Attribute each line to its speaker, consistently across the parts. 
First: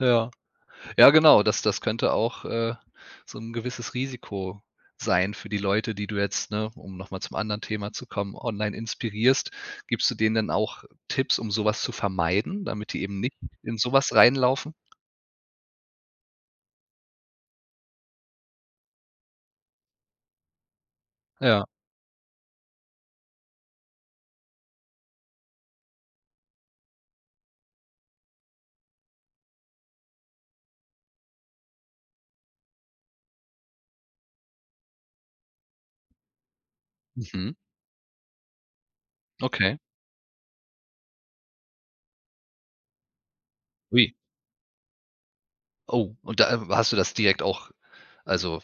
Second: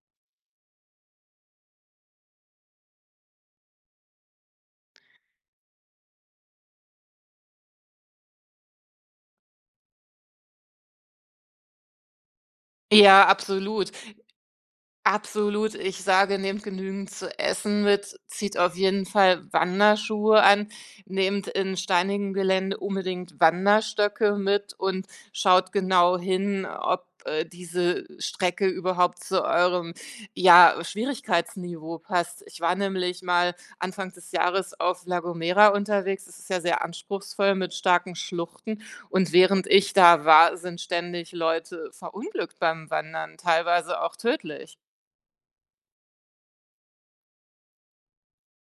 Speaker 1: Ja. Ja, genau, das das könnte auch, äh, so 'n gewisses Risiko sein für die Leute, die du jetzt, ne, um noch mal zum anderen Thema zu kommen, online inspirierst. Gibst du denen denn auch Tipps, um so was zu vermeiden, damit die eben
Speaker 2: Ja,
Speaker 1: nicht in
Speaker 2: absolut.
Speaker 1: so was reinlaufen?
Speaker 2: Absolut. Ich sage: „Nehmt genügend zu essen mit, zieht auf jeden Fall Wanderschuhe an, nehmt
Speaker 1: Ja.
Speaker 2: in steinigem Gelände unbedingt Wanderstöcke mit und schaut genau hin, ob, äh, diese Strecke überhaupt zu eurem, ja, Schwierigkeitsniveau passt.“ Ich war nämlich mal Anfang des Jahres auf La Gomera unterwegs. Das ist ja sehr anspruchsvoll
Speaker 1: Mhm.
Speaker 2: mit starken Schluchten. Und während
Speaker 1: Okay.
Speaker 2: ich da war, sind ständig Leute verunglückt beim Wandern, teilweise
Speaker 1: Ui.
Speaker 2: auch tödlich.
Speaker 1: Oh, und da w hast du das direkt auch, also,,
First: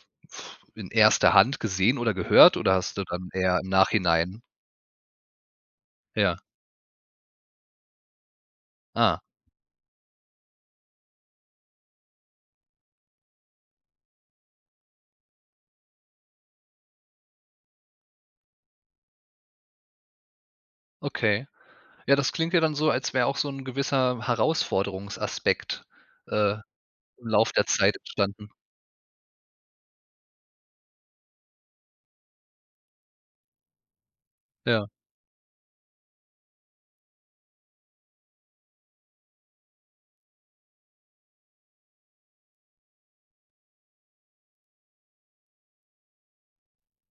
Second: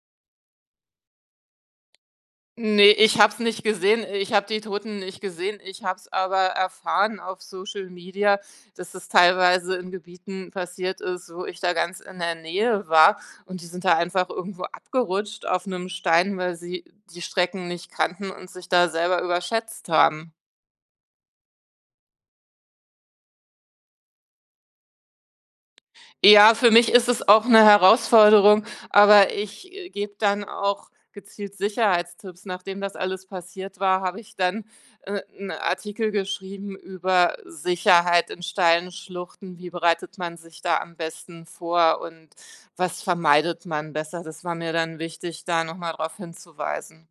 Speaker 1: in erster Hand gesehen, oder gehört oder
Speaker 2: Ne,
Speaker 1: hast du
Speaker 2: ich
Speaker 1: dann
Speaker 2: hab's
Speaker 1: eher
Speaker 2: nicht
Speaker 1: im
Speaker 2: gesehen. Ich
Speaker 1: Nachhinein
Speaker 2: hab die Toten nicht gesehen. Ich habe es aber
Speaker 1: Ja.
Speaker 2: erfahren auf Social Media, dass das
Speaker 1: Ah.
Speaker 2: teilweise in Gebieten passiert ist, wo ich da ganz in der Nähe war, und die sind da einfach irgendwo abgerutscht auf 'nem Stein, weil sie die Strecken nicht kannten und sich da selber überschätzt haben.
Speaker 1: Okay, ja, das klingt ja dann so, als wär auch so 'n gewisser Herausforderungsaspekt,
Speaker 2: Ja,
Speaker 1: äh,
Speaker 2: für mich ist
Speaker 1: im
Speaker 2: es auch
Speaker 1: Lauf
Speaker 2: 'ne
Speaker 1: der Zeit entstanden.
Speaker 2: Herausforderung, aber ich, äh, gebe dann dann auch gezielt Sicherheitstipps. Nachdem das alles passiert war, habe ich dann,
Speaker 1: Ja.
Speaker 2: äh, 'n Artikel geschrieben über Sicherheit in steilen Schluchten, wie bereitet man sich da am besten vor und was vermeidet man besser. Das war mir dann wichtig, da noch mal drauf hinzuweisen.